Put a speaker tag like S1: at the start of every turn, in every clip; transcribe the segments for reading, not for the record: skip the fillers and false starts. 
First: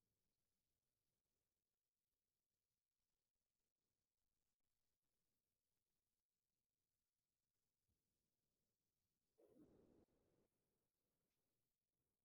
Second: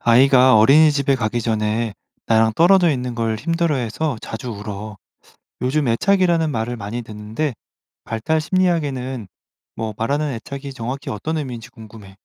S1: 아이가 어린이집에 가기 전에 나랑 떨어져 있는 걸 힘들어해서 자주 울어. 요즘 애착이라는 말을 많이 듣는데 발달 심리학에는 뭐 말하는 애착이 정확히 어떤 의미인지 궁금해.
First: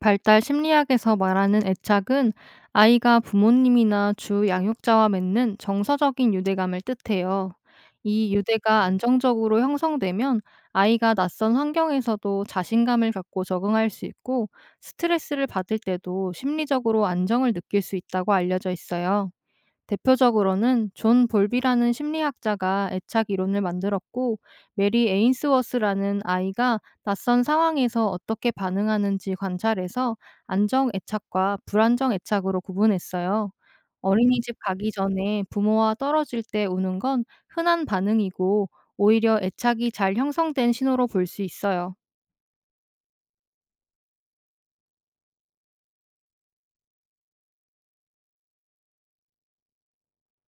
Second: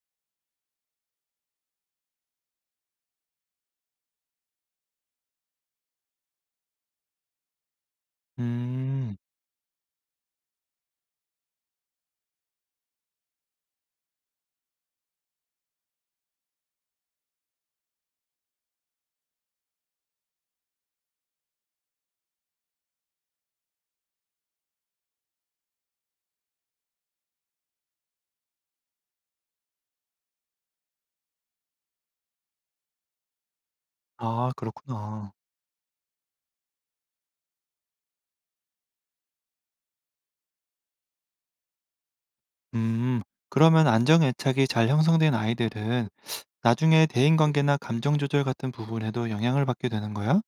S2: 발달 심리학에서 말하는 애착은 아이가 부모님이나 주 양육자와 맺는 정서적인 유대감을 뜻해요. 이 유대가
S1: 음,
S2: 안정적으로 형성되면 아이가 낯선 환경에서도 자신감을 갖고 적응할 수 있고 스트레스를 받을 때도 심리적으로 안정을 느낄 수 있다고 알려져 있어요. 대표적으로는 존 볼비라는 심리학자가 애착 이론을 만들었고 메리 에인스워스라는 아이가 낯선 상황에서 어떻게 반응하는지 관찰해서 안정 애착과 불안정 애착으로 구분했어요.
S1: 아,
S2: 어린이집 가기
S1: 그렇구나.
S2: 전에 부모와 떨어질 때 우는 건 흔한 반응이고, 오히려 애착이 잘 형성된 신호로 볼 수 있어요.
S1: 음, 그러면 안정 애착이 잘 형성된 아이들은 나중에 대인 관계나 감정 조절 같은 부분에도 영향을 받게 되는 거야?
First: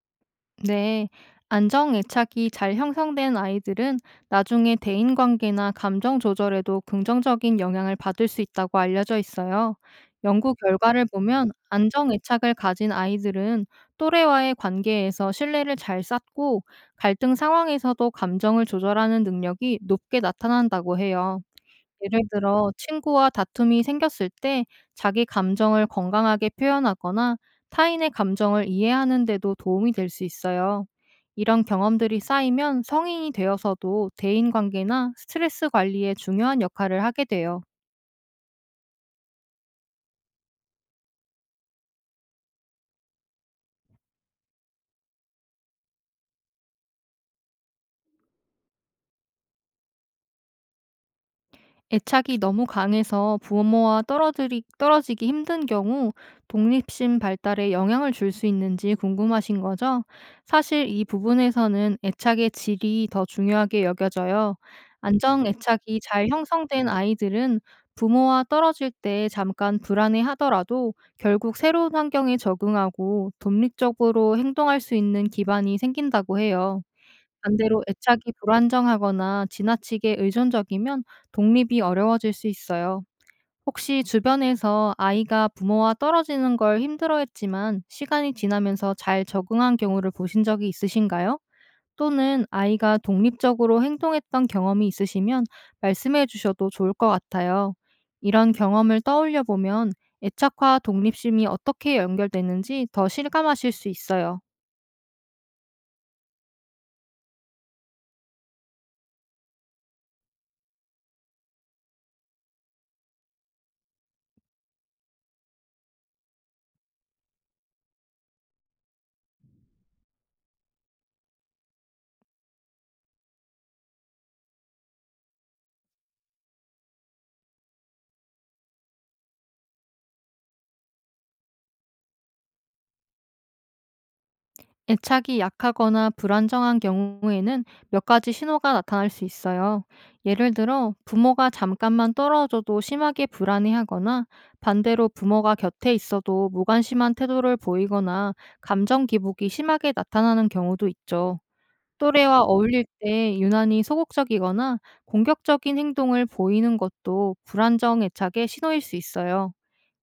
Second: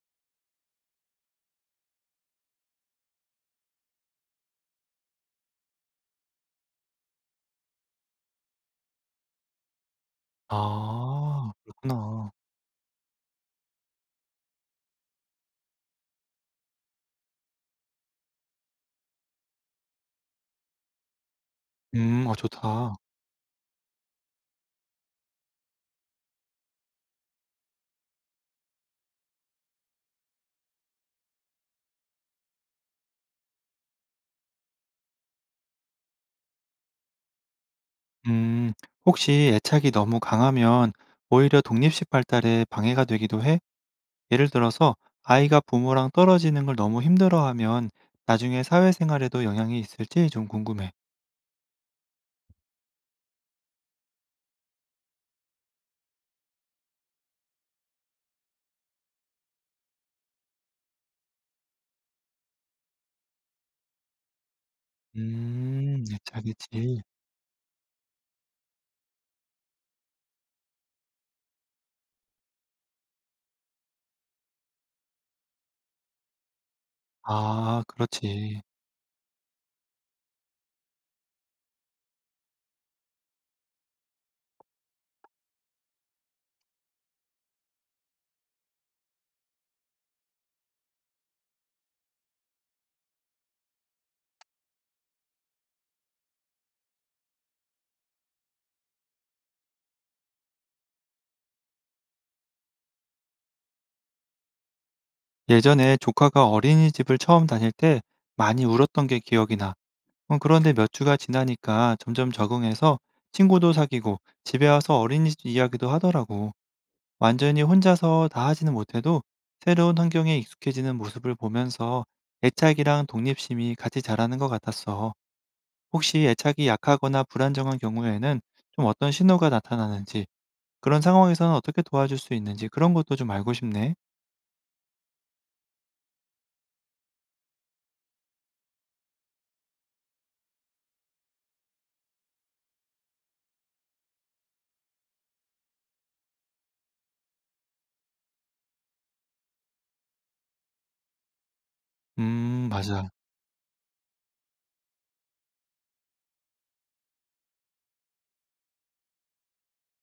S2: 네, 안정애착이 잘 형성된 아이들은 나중에 대인관계나 감정 조절에도 긍정적인 영향을 받을 수 있다고 알려져 있어요. 연구 결과를 보면
S1: 아, 그렇구나.
S2: 안정애착을 가진 아이들은 또래와의 관계에서 신뢰를 잘 쌓고, 갈등 상황에서도 감정을 조절하는 능력이 높게 나타난다고 해요. 예를 들어
S1: 좋다.
S2: 친구와 다툼이 생겼을 때 자기 감정을 건강하게 표현하거나 타인의 감정을 이해하는 데도 도움이 될 수 있어요. 이런 경험들이 쌓이면 성인이 되어서도 대인관계나 스트레스 관리에 중요한 역할을 하게 돼요.
S1: 음, 혹시 애착이 너무 강하면 오히려 독립식 발달에 방해가 되기도 해? 예를 들어서 아이가 부모랑 떨어지는 걸 너무 힘들어하면 나중에 사회생활에도 영향이 있을지 좀 궁금해.
S2: 애착이 너무 강해서 부모와 떨어지기 힘든 경우 독립심 발달에 영향을 줄 수 있는지 궁금하신 거죠? 사실 이 부분에서는 애착의 질이 더 중요하게 여겨져요. 안정 애착이 잘 형성된
S1: 애착이지.
S2: 아이들은 부모와 떨어질 때 잠깐 불안해 하더라도 결국 새로운 환경에 적응하고, 독립적으로 행동할 수 있는 기반이 생긴다고 해요. 반대로
S1: 아,
S2: 애착이
S1: 그렇지.
S2: 불안정하거나 지나치게 의존적이면 독립이 어려워질 수 있어요. 혹시 주변에서 아이가 부모와 떨어지는 걸 힘들어했지만 시간이 지나면서 잘 적응한 경우를 보신 적이 있으신가요? 또는 아이가 독립적으로 행동했던 경험이 있으시면 말씀해 주셔도 좋을 것 같아요. 이런 경험을 떠올려 보면 애착과 독립심이 어떻게 연결되는지 더 실감하실 수 있어요.
S1: 예전에 조카가 어린이집을 처음 다닐 때 많이 울었던 게 기억이 나. 그런데 몇 주가 지나니까 점점 적응해서 친구도 사귀고 집에 와서 어린이집 이야기도 하더라고. 완전히 혼자서 다 하지는 못해도 새로운 환경에 익숙해지는 모습을 보면서 애착이랑 독립심이 같이 자라는 것 같았어. 혹시 애착이 약하거나 불안정한 경우에는 좀 어떤 신호가 나타나는지, 그런 상황에서는 어떻게 도와줄 수 있는지 그런 것도 좀 알고 싶네.
S2: 애착이 약하거나 불안정한 경우에는 몇 가지 신호가 나타날 수 있어요. 예를 들어, 부모가 잠깐만 떨어져도 심하게 불안해하거나, 반대로 부모가 곁에 있어도 무관심한 태도를 보이거나, 감정 기복이 심하게 나타나는 경우도 있죠. 또래와 어울릴
S1: 맞아.
S2: 때 유난히 소극적이거나 공격적인 행동을 보이는 것도 불안정 애착의 신호일 수 있어요.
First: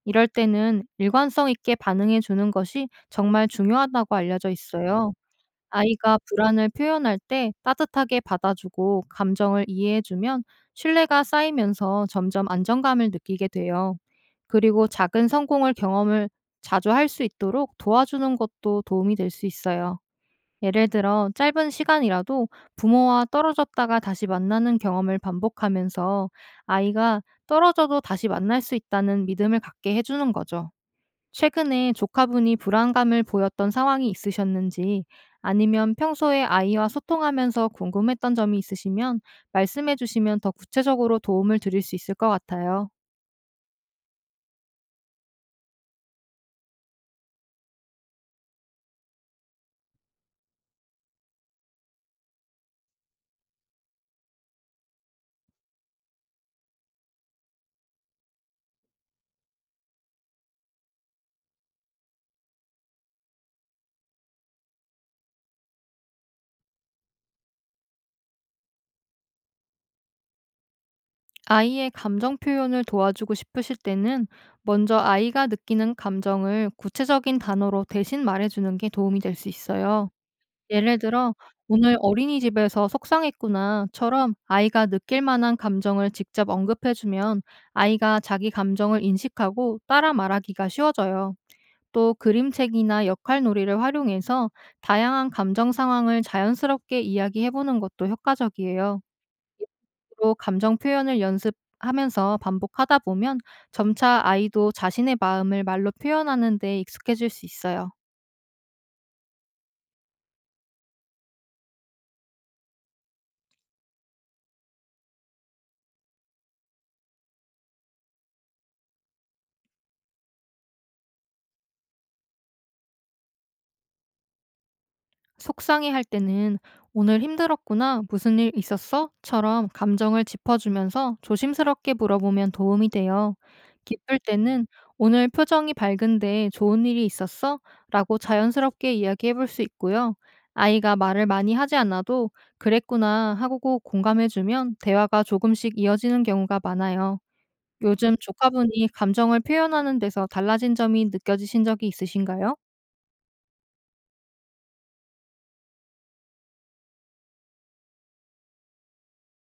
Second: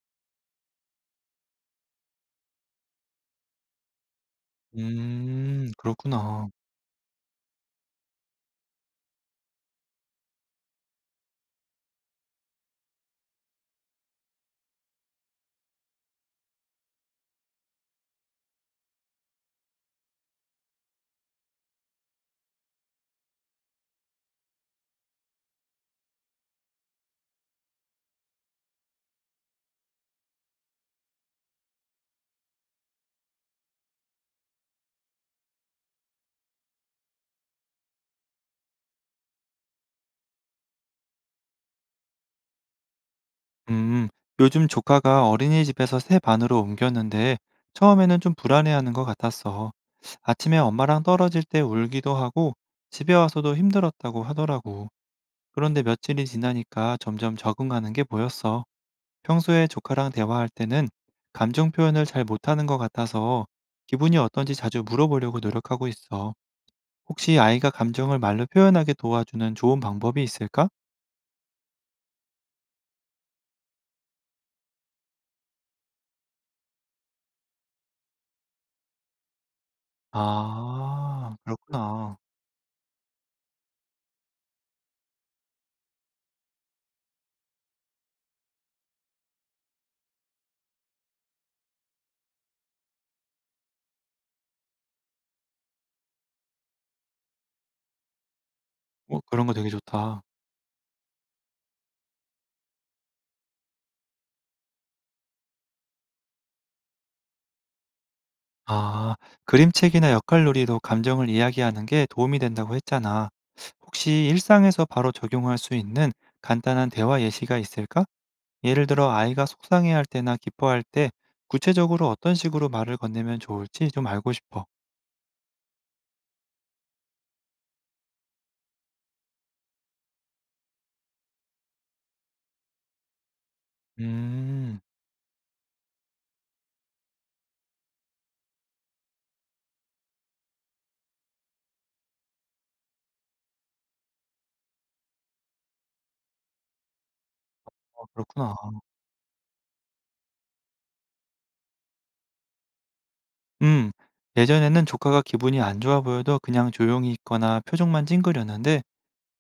S2: 이럴 때는 일관성 있게 반응해 주는 것이 정말 중요하다고 알려져 있어요. 아이가
S1: 그렇구나.
S2: 불안을 표현할 때 따뜻하게 받아주고 감정을 이해해주면 신뢰가 쌓이면서 점점 안정감을 느끼게 돼요. 그리고 작은 성공을 경험을 자주 할 수 있도록 도와주는 것도 도움이 될 수 있어요. 예를 들어, 짧은 시간이라도 부모와 떨어졌다가 다시 만나는 경험을 반복하면서 아이가 떨어져도 다시 만날 수 있다는 믿음을 갖게 해주는 거죠. 최근에 조카분이 불안감을 보였던 상황이 있으셨는지, 아니면 평소에 아이와 소통하면서 궁금했던 점이 있으시면 말씀해 주시면 더 구체적으로 도움을 드릴 수 있을 것 같아요.
S1: 음, 요즘 조카가 어린이집에서 새 반으로 옮겼는데 처음에는 좀 불안해하는 것 같았어. 아침에 엄마랑 떨어질 때 울기도 하고 집에 와서도 힘들었다고 하더라고. 그런데 며칠이 지나니까 점점 적응하는 게 보였어. 평소에 조카랑 대화할 때는 감정 표현을 잘 못하는 것 같아서 기분이 어떤지 자주 물어보려고 노력하고 있어. 혹시 아이가 감정을 말로 표현하게 도와주는 좋은 방법이 있을까?
S2: 아이의 감정 표현을 도와주고 싶으실 때는 먼저 아이가 느끼는 감정을 구체적인 단어로 대신 말해주는 게 도움이 될 수 있어요. 예를 들어
S1: 아,
S2: "오늘
S1: 그렇구나.
S2: 어린이집에서 속상했구나."처럼 아이가 느낄 만한 감정을 직접 언급해 주면 아이가 자기 감정을 인식하고 따라 말하기가 쉬워져요. 또 그림책이나 역할놀이를 활용해서 다양한 감정 상황을 자연스럽게 이야기해 보는 것도 효과적이에요.
S1: 그런 거 되게 좋다.
S2: 로 감정 표현을 연습하면서 반복하다 보면 점차 아이도 자신의 마음을 말로 표현하는 데 익숙해질 수 있어요.
S1: 아, 그림책이나 역할놀이로 감정을 이야기하는 게 도움이 된다고 했잖아. 혹시 일상에서 바로 적용할 수 있는 간단한 대화 예시가 있을까? 예를 들어 아이가 속상해할 때나 기뻐할 때 구체적으로 어떤 식으로 말을 건네면 좋을지 좀 알고 싶어.
S2: 속상해할 때는 "오늘 힘들었구나. 무슨 일 있었어?"처럼 감정을 짚어주면서 조심스럽게 물어보면 도움이 돼요. 기쁠 때는
S1: 음,
S2: "오늘 표정이 밝은데 좋은 일이 있었어?" 라고 자연스럽게 이야기해 볼 수 있고요. 아이가 말을 많이 하지 않아도 "그랬구나." 하고 공감해 주면 대화가 조금씩 이어지는 경우가 많아요. 요즘
S1: 그렇구나.
S2: 조카분이 감정을 표현하는 데서 달라진 점이 느껴지신 적이 있으신가요?
S1: 음, 예전에는 조카가 기분이 안 좋아 보여도 그냥 조용히 있거나 표정만 찡그렸는데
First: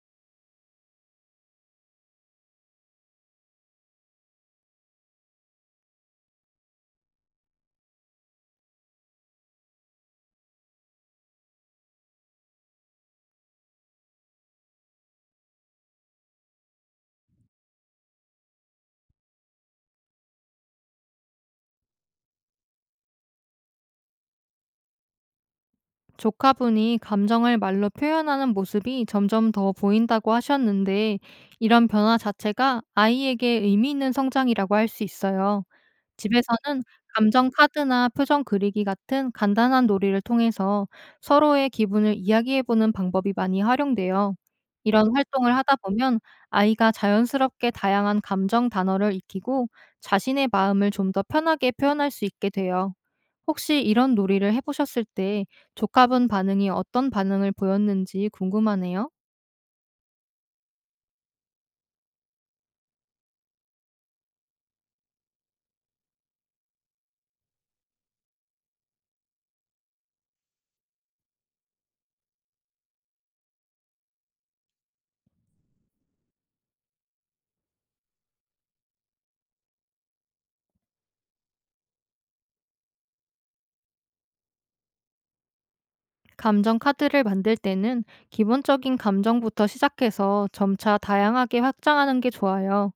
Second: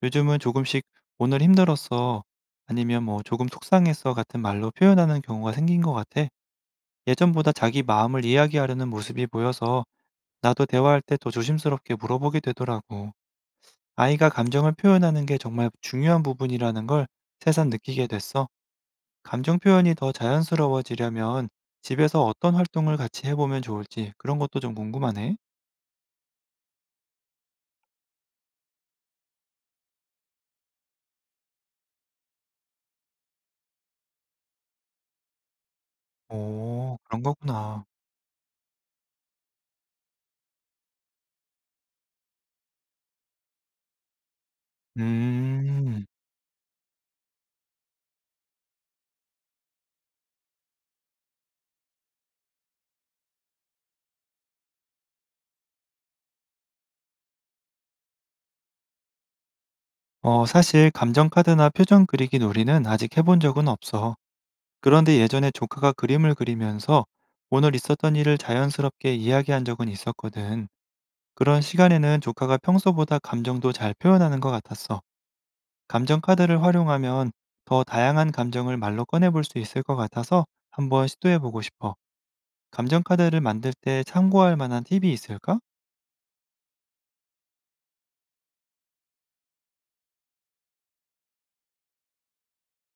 S1: 요즘은 조금씩 오늘 힘들었어. 아니면 뭐 조금 속상했어 같은 말로 표현하는 경우가 생긴 것 같아. 예전보다 자기 마음을 이야기하려는 모습이 보여서 나도 대화할 때 더 조심스럽게 물어보게 되더라고. 아이가 감정을 표현하는 게 정말 중요한 부분이라는 걸 새삼 느끼게 됐어. 감정 표현이 더 자연스러워지려면 집에서 어떤 활동을 같이 해보면 좋을지 그런 것도 좀 궁금하네.
S2: 조카분이 감정을 말로 표현하는 모습이 점점 더 보인다고 하셨는데, 이런 변화 자체가 아이에게 의미 있는 성장이라고 할 수 있어요. 집에서는
S1: 오, 그런
S2: 감정
S1: 거구나.
S2: 카드나 표정 그리기 같은 간단한 놀이를 통해서 서로의 기분을 이야기해보는 방법이 많이 활용돼요. 이런 활동을 하다
S1: 음,
S2: 보면 아이가 자연스럽게 다양한 감정 단어를 익히고 자신의 마음을 좀 더 편하게 표현할 수 있게 돼요. 혹시 이런 놀이를 해 보셨을 때 조카분 반응이 어떤 반응을 보였는지 궁금하네요.
S1: 사실 감정카드나 표정 그리기 놀이는 아직 해본 적은 없어. 그런데 예전에 조카가 그림을 그리면서 오늘 있었던 일을 자연스럽게 이야기한 적은 있었거든. 그런 시간에는 조카가 평소보다 감정도 잘 표현하는 것 같았어. 감정 카드를 활용하면 더 다양한 감정을 말로 꺼내볼 수 있을 것 같아서 한번 시도해보고 싶어. 감정 카드를 만들 때 참고할 만한 팁이 있을까?
S2: 감정 카드를 만들 때는 기본적인 감정부터 시작해서 점차 다양하게 확장하는 게 좋아요.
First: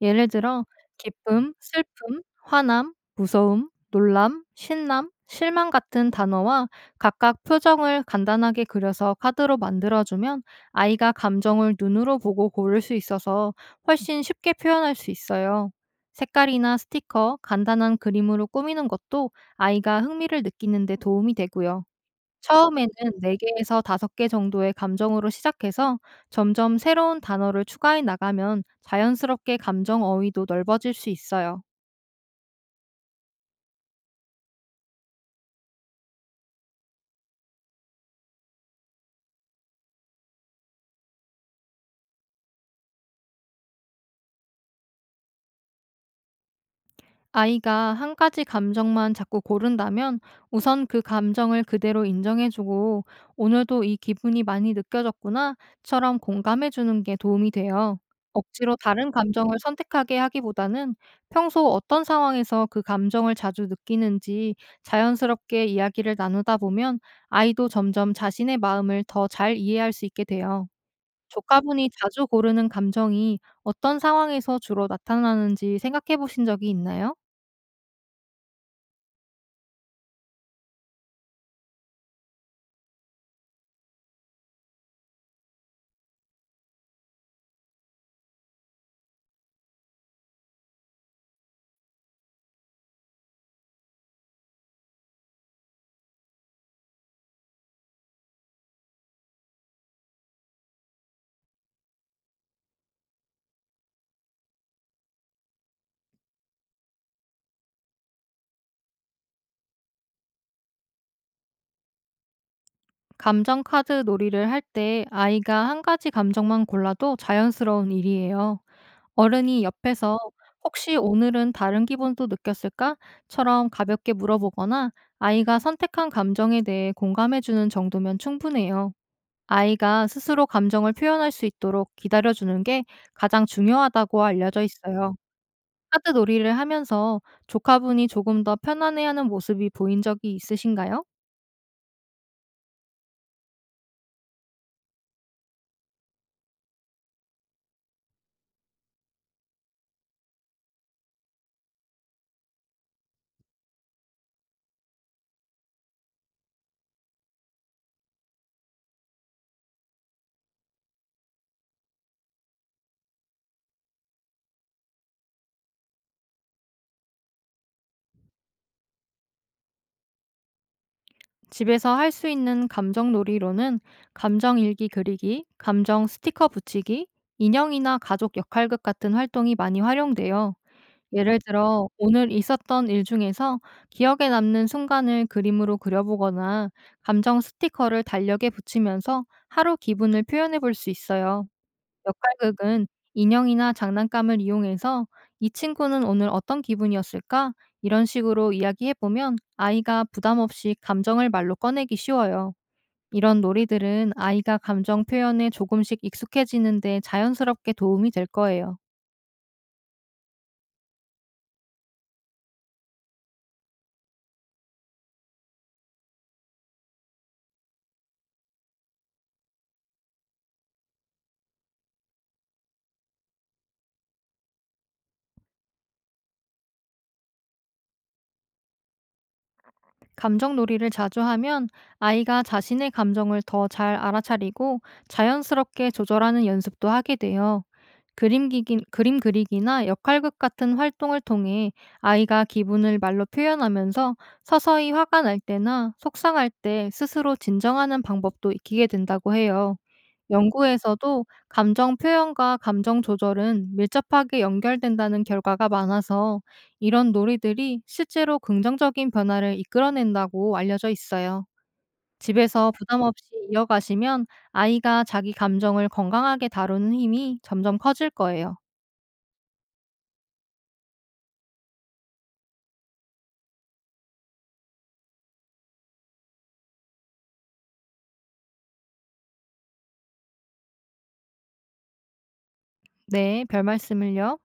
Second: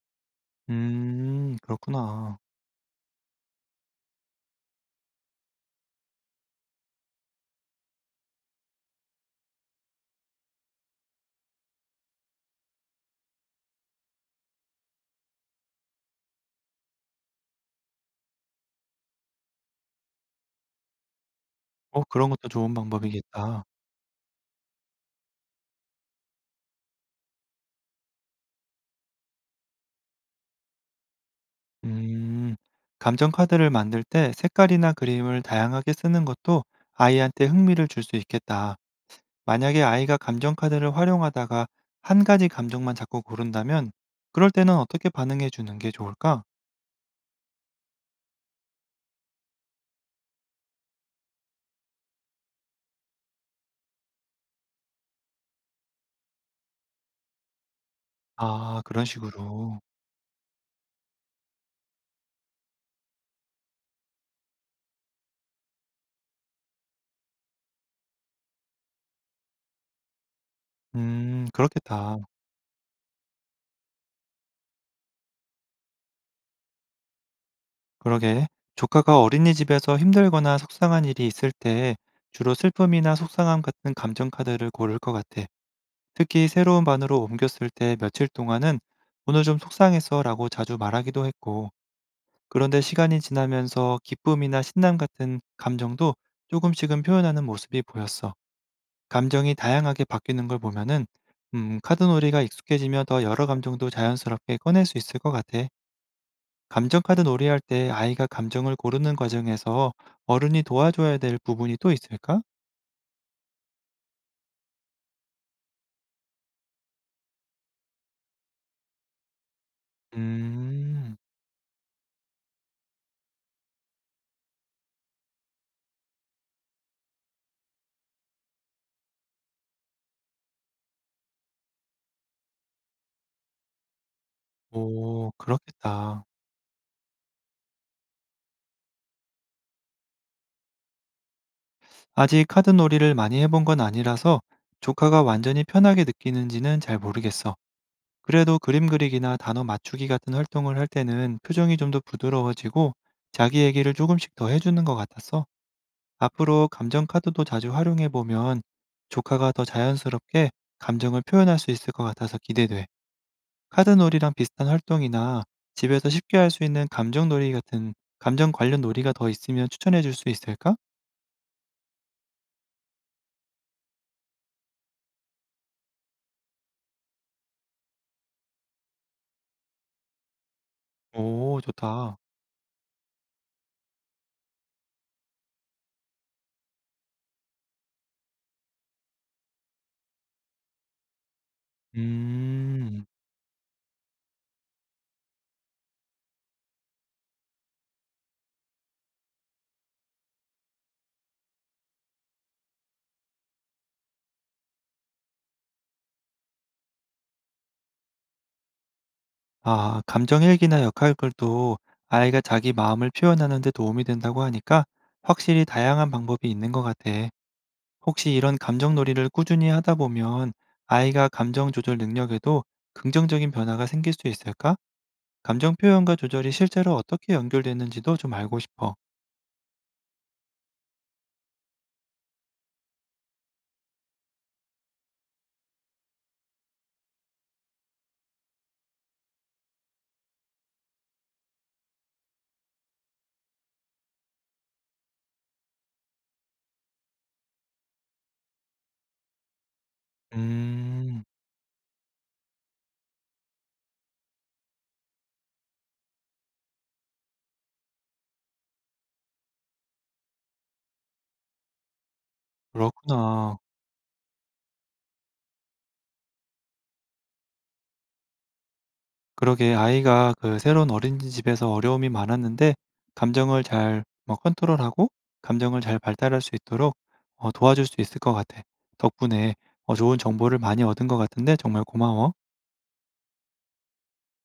S2: 예를 들어, 기쁨, 슬픔,
S1: 그렇구나.
S2: 화남, 무서움, 놀람, 신남, 실망 같은 단어와 각각 표정을 간단하게 그려서 카드로 만들어주면 아이가 감정을 눈으로 보고 고를 수 있어서 훨씬 쉽게 표현할 수 있어요. 색깔이나 스티커, 간단한 그림으로 꾸미는 것도 아이가 흥미를 느끼는데 도움이 되고요.
S1: 그런 것도 좋은
S2: 처음에는 네
S1: 방법이겠다.
S2: 개에서 5개 정도의 감정으로 시작해서 점점 새로운 단어를 추가해 나가면 자연스럽게 감정 어휘도 넓어질 수 있어요.
S1: 음, 감정 카드를 만들 때 색깔이나 그림을 다양하게 쓰는 것도 아이한테 흥미를 줄 수 있겠다. 만약에 아이가 감정카드를 활용하다가 한 가지 감정만 자꾸 고른다면 그럴 때는 어떻게 반응해 주는 게 좋을까?
S2: 아이가 한 가지 감정만 자꾸 고른다면 우선 그 감정을 그대로 인정해주고 오늘도 이 기분이 많이 느껴졌구나처럼 공감해주는 게 도움이 돼요. 억지로
S1: 아, 그런
S2: 다른 감정을
S1: 식으로.
S2: 선택하게 하기보다는 평소 어떤 상황에서 그 감정을 자주 느끼는지 자연스럽게 이야기를 나누다 보면 아이도 점점 자신의 마음을 더 잘 이해할 수 있게 돼요. 조카분이
S1: 그렇겠다.
S2: 자주 고르는 감정이 어떤 상황에서 주로 나타나는지 생각해 보신 적이 있나요?
S1: 그러게. 조카가 어린이집에서 힘들거나 속상한 일이 있을 때 주로 슬픔이나 속상함 같은 감정카드를 고를 것 같아. 특히 새로운 반으로 옮겼을 때 며칠 동안은 오늘 좀 속상했어 라고 자주 말하기도 했고, 그런데 시간이 지나면서 기쁨이나 신남 같은 감정도 조금씩은 표현하는 모습이 보였어. 감정이 다양하게 바뀌는 걸 보면은 카드놀이가 익숙해지면 더 여러 감정도 자연스럽게 꺼낼 수 있을 것 같아. 감정 카드 놀이할 때 아이가 감정을 고르는 과정에서 어른이 도와줘야 될 부분이 또 있을까?
S2: 감정 카드 놀이를 할 때 아이가 한 가지 감정만 골라도 자연스러운 일이에요. 어른이 옆에서 "혹시
S1: 음.
S2: 오늘은 다른 기분도 느꼈을까? 처럼 가볍게 물어보거나 아이가 선택한 감정에 대해 공감해주는 정도면 충분해요. 아이가 스스로 감정을 표현할 수 있도록 기다려주는 게 가장 중요하다고 알려져 있어요.
S1: 오,
S2: 카드
S1: 그렇겠다.
S2: 놀이를 하면서 조카분이 조금 더 편안해하는 모습이 보인 적이 있으신가요?
S1: 아직 카드 놀이를 많이 해본 건 아니라서 조카가 완전히 편하게 느끼는지는 잘 모르겠어. 그래도 그림 그리기나 단어 맞추기 같은 활동을 할 때는 표정이 좀 더 부드러워지고 자기 얘기를 조금씩 더 해주는 것 같았어. 앞으로 감정 카드도 자주 활용해 보면 조카가 더 자연스럽게 감정을 표현할 수 있을 것 같아서 기대돼. 카드놀이랑 비슷한 활동이나 집에서 쉽게 할 수 있는 감정놀이 같은 감정 관련 놀이가 더 있으면 추천해 줄 수 있을까?
S2: 집에서 할 수 있는 감정 놀이로는 감정 일기 그리기, 감정 스티커 붙이기, 인형이나 가족 역할극 같은 활동이 많이 활용돼요. 예를
S1: 오,
S2: 들어,
S1: 좋다.
S2: 오늘 있었던 일 중에서 기억에 남는 순간을 그림으로 그려보거나 감정 스티커를 달력에 붙이면서 하루 기분을 표현해 볼 수 있어요. 역할극은
S1: 음.
S2: 인형이나 장난감을 이용해서 "이 친구는 오늘 어떤 기분이었을까?" 이런 식으로 이야기해 보면 아이가 부담 없이 감정을 말로 꺼내기 쉬워요. 이런 놀이들은 아이가 감정 표현에 조금씩 익숙해지는 데 자연스럽게 도움이 될 거예요.
S1: 아, 감정 일기나 역할글도 아이가 자기 마음을 표현하는 데 도움이 된다고 하니까 확실히 다양한 방법이 있는 것 같아. 혹시 이런 감정놀이를 꾸준히 하다 보면 아이가 감정 조절 능력에도 긍정적인 변화가 생길 수 있을까? 감정 표현과 조절이 실제로 어떻게 연결되는지도 좀 알고 싶어.
S2: 감정놀이를 자주 하면 아이가 자신의 감정을 더 잘 알아차리고 자연스럽게 조절하는 연습도 하게 돼요. 그림 그리기나 역할극 같은 활동을 통해 아이가 기분을 말로 표현하면서 서서히 화가 날 때나 속상할 때 스스로 진정하는 방법도 익히게 된다고 해요.
S1: 음,
S2: 연구에서도 감정 표현과 감정 조절은 밀접하게 연결된다는 결과가 많아서 이런 놀이들이 실제로 긍정적인 변화를 이끌어낸다고 알려져 있어요. 집에서 부담 없이
S1: 그렇구나.
S2: 이어가시면 아이가 자기 감정을 건강하게 다루는 힘이 점점 커질 거예요.
S1: 그러게 아이가 그 새로운 어린이집에서 어려움이 많았는데 감정을 잘 뭐 컨트롤하고 감정을 잘 발달할 수 있도록 도와줄 수 있을 것 같아. 덕분에 좋은 정보를 많이 얻은 것 같은데 정말 고마워.
S2: 네, 별 말씀을요.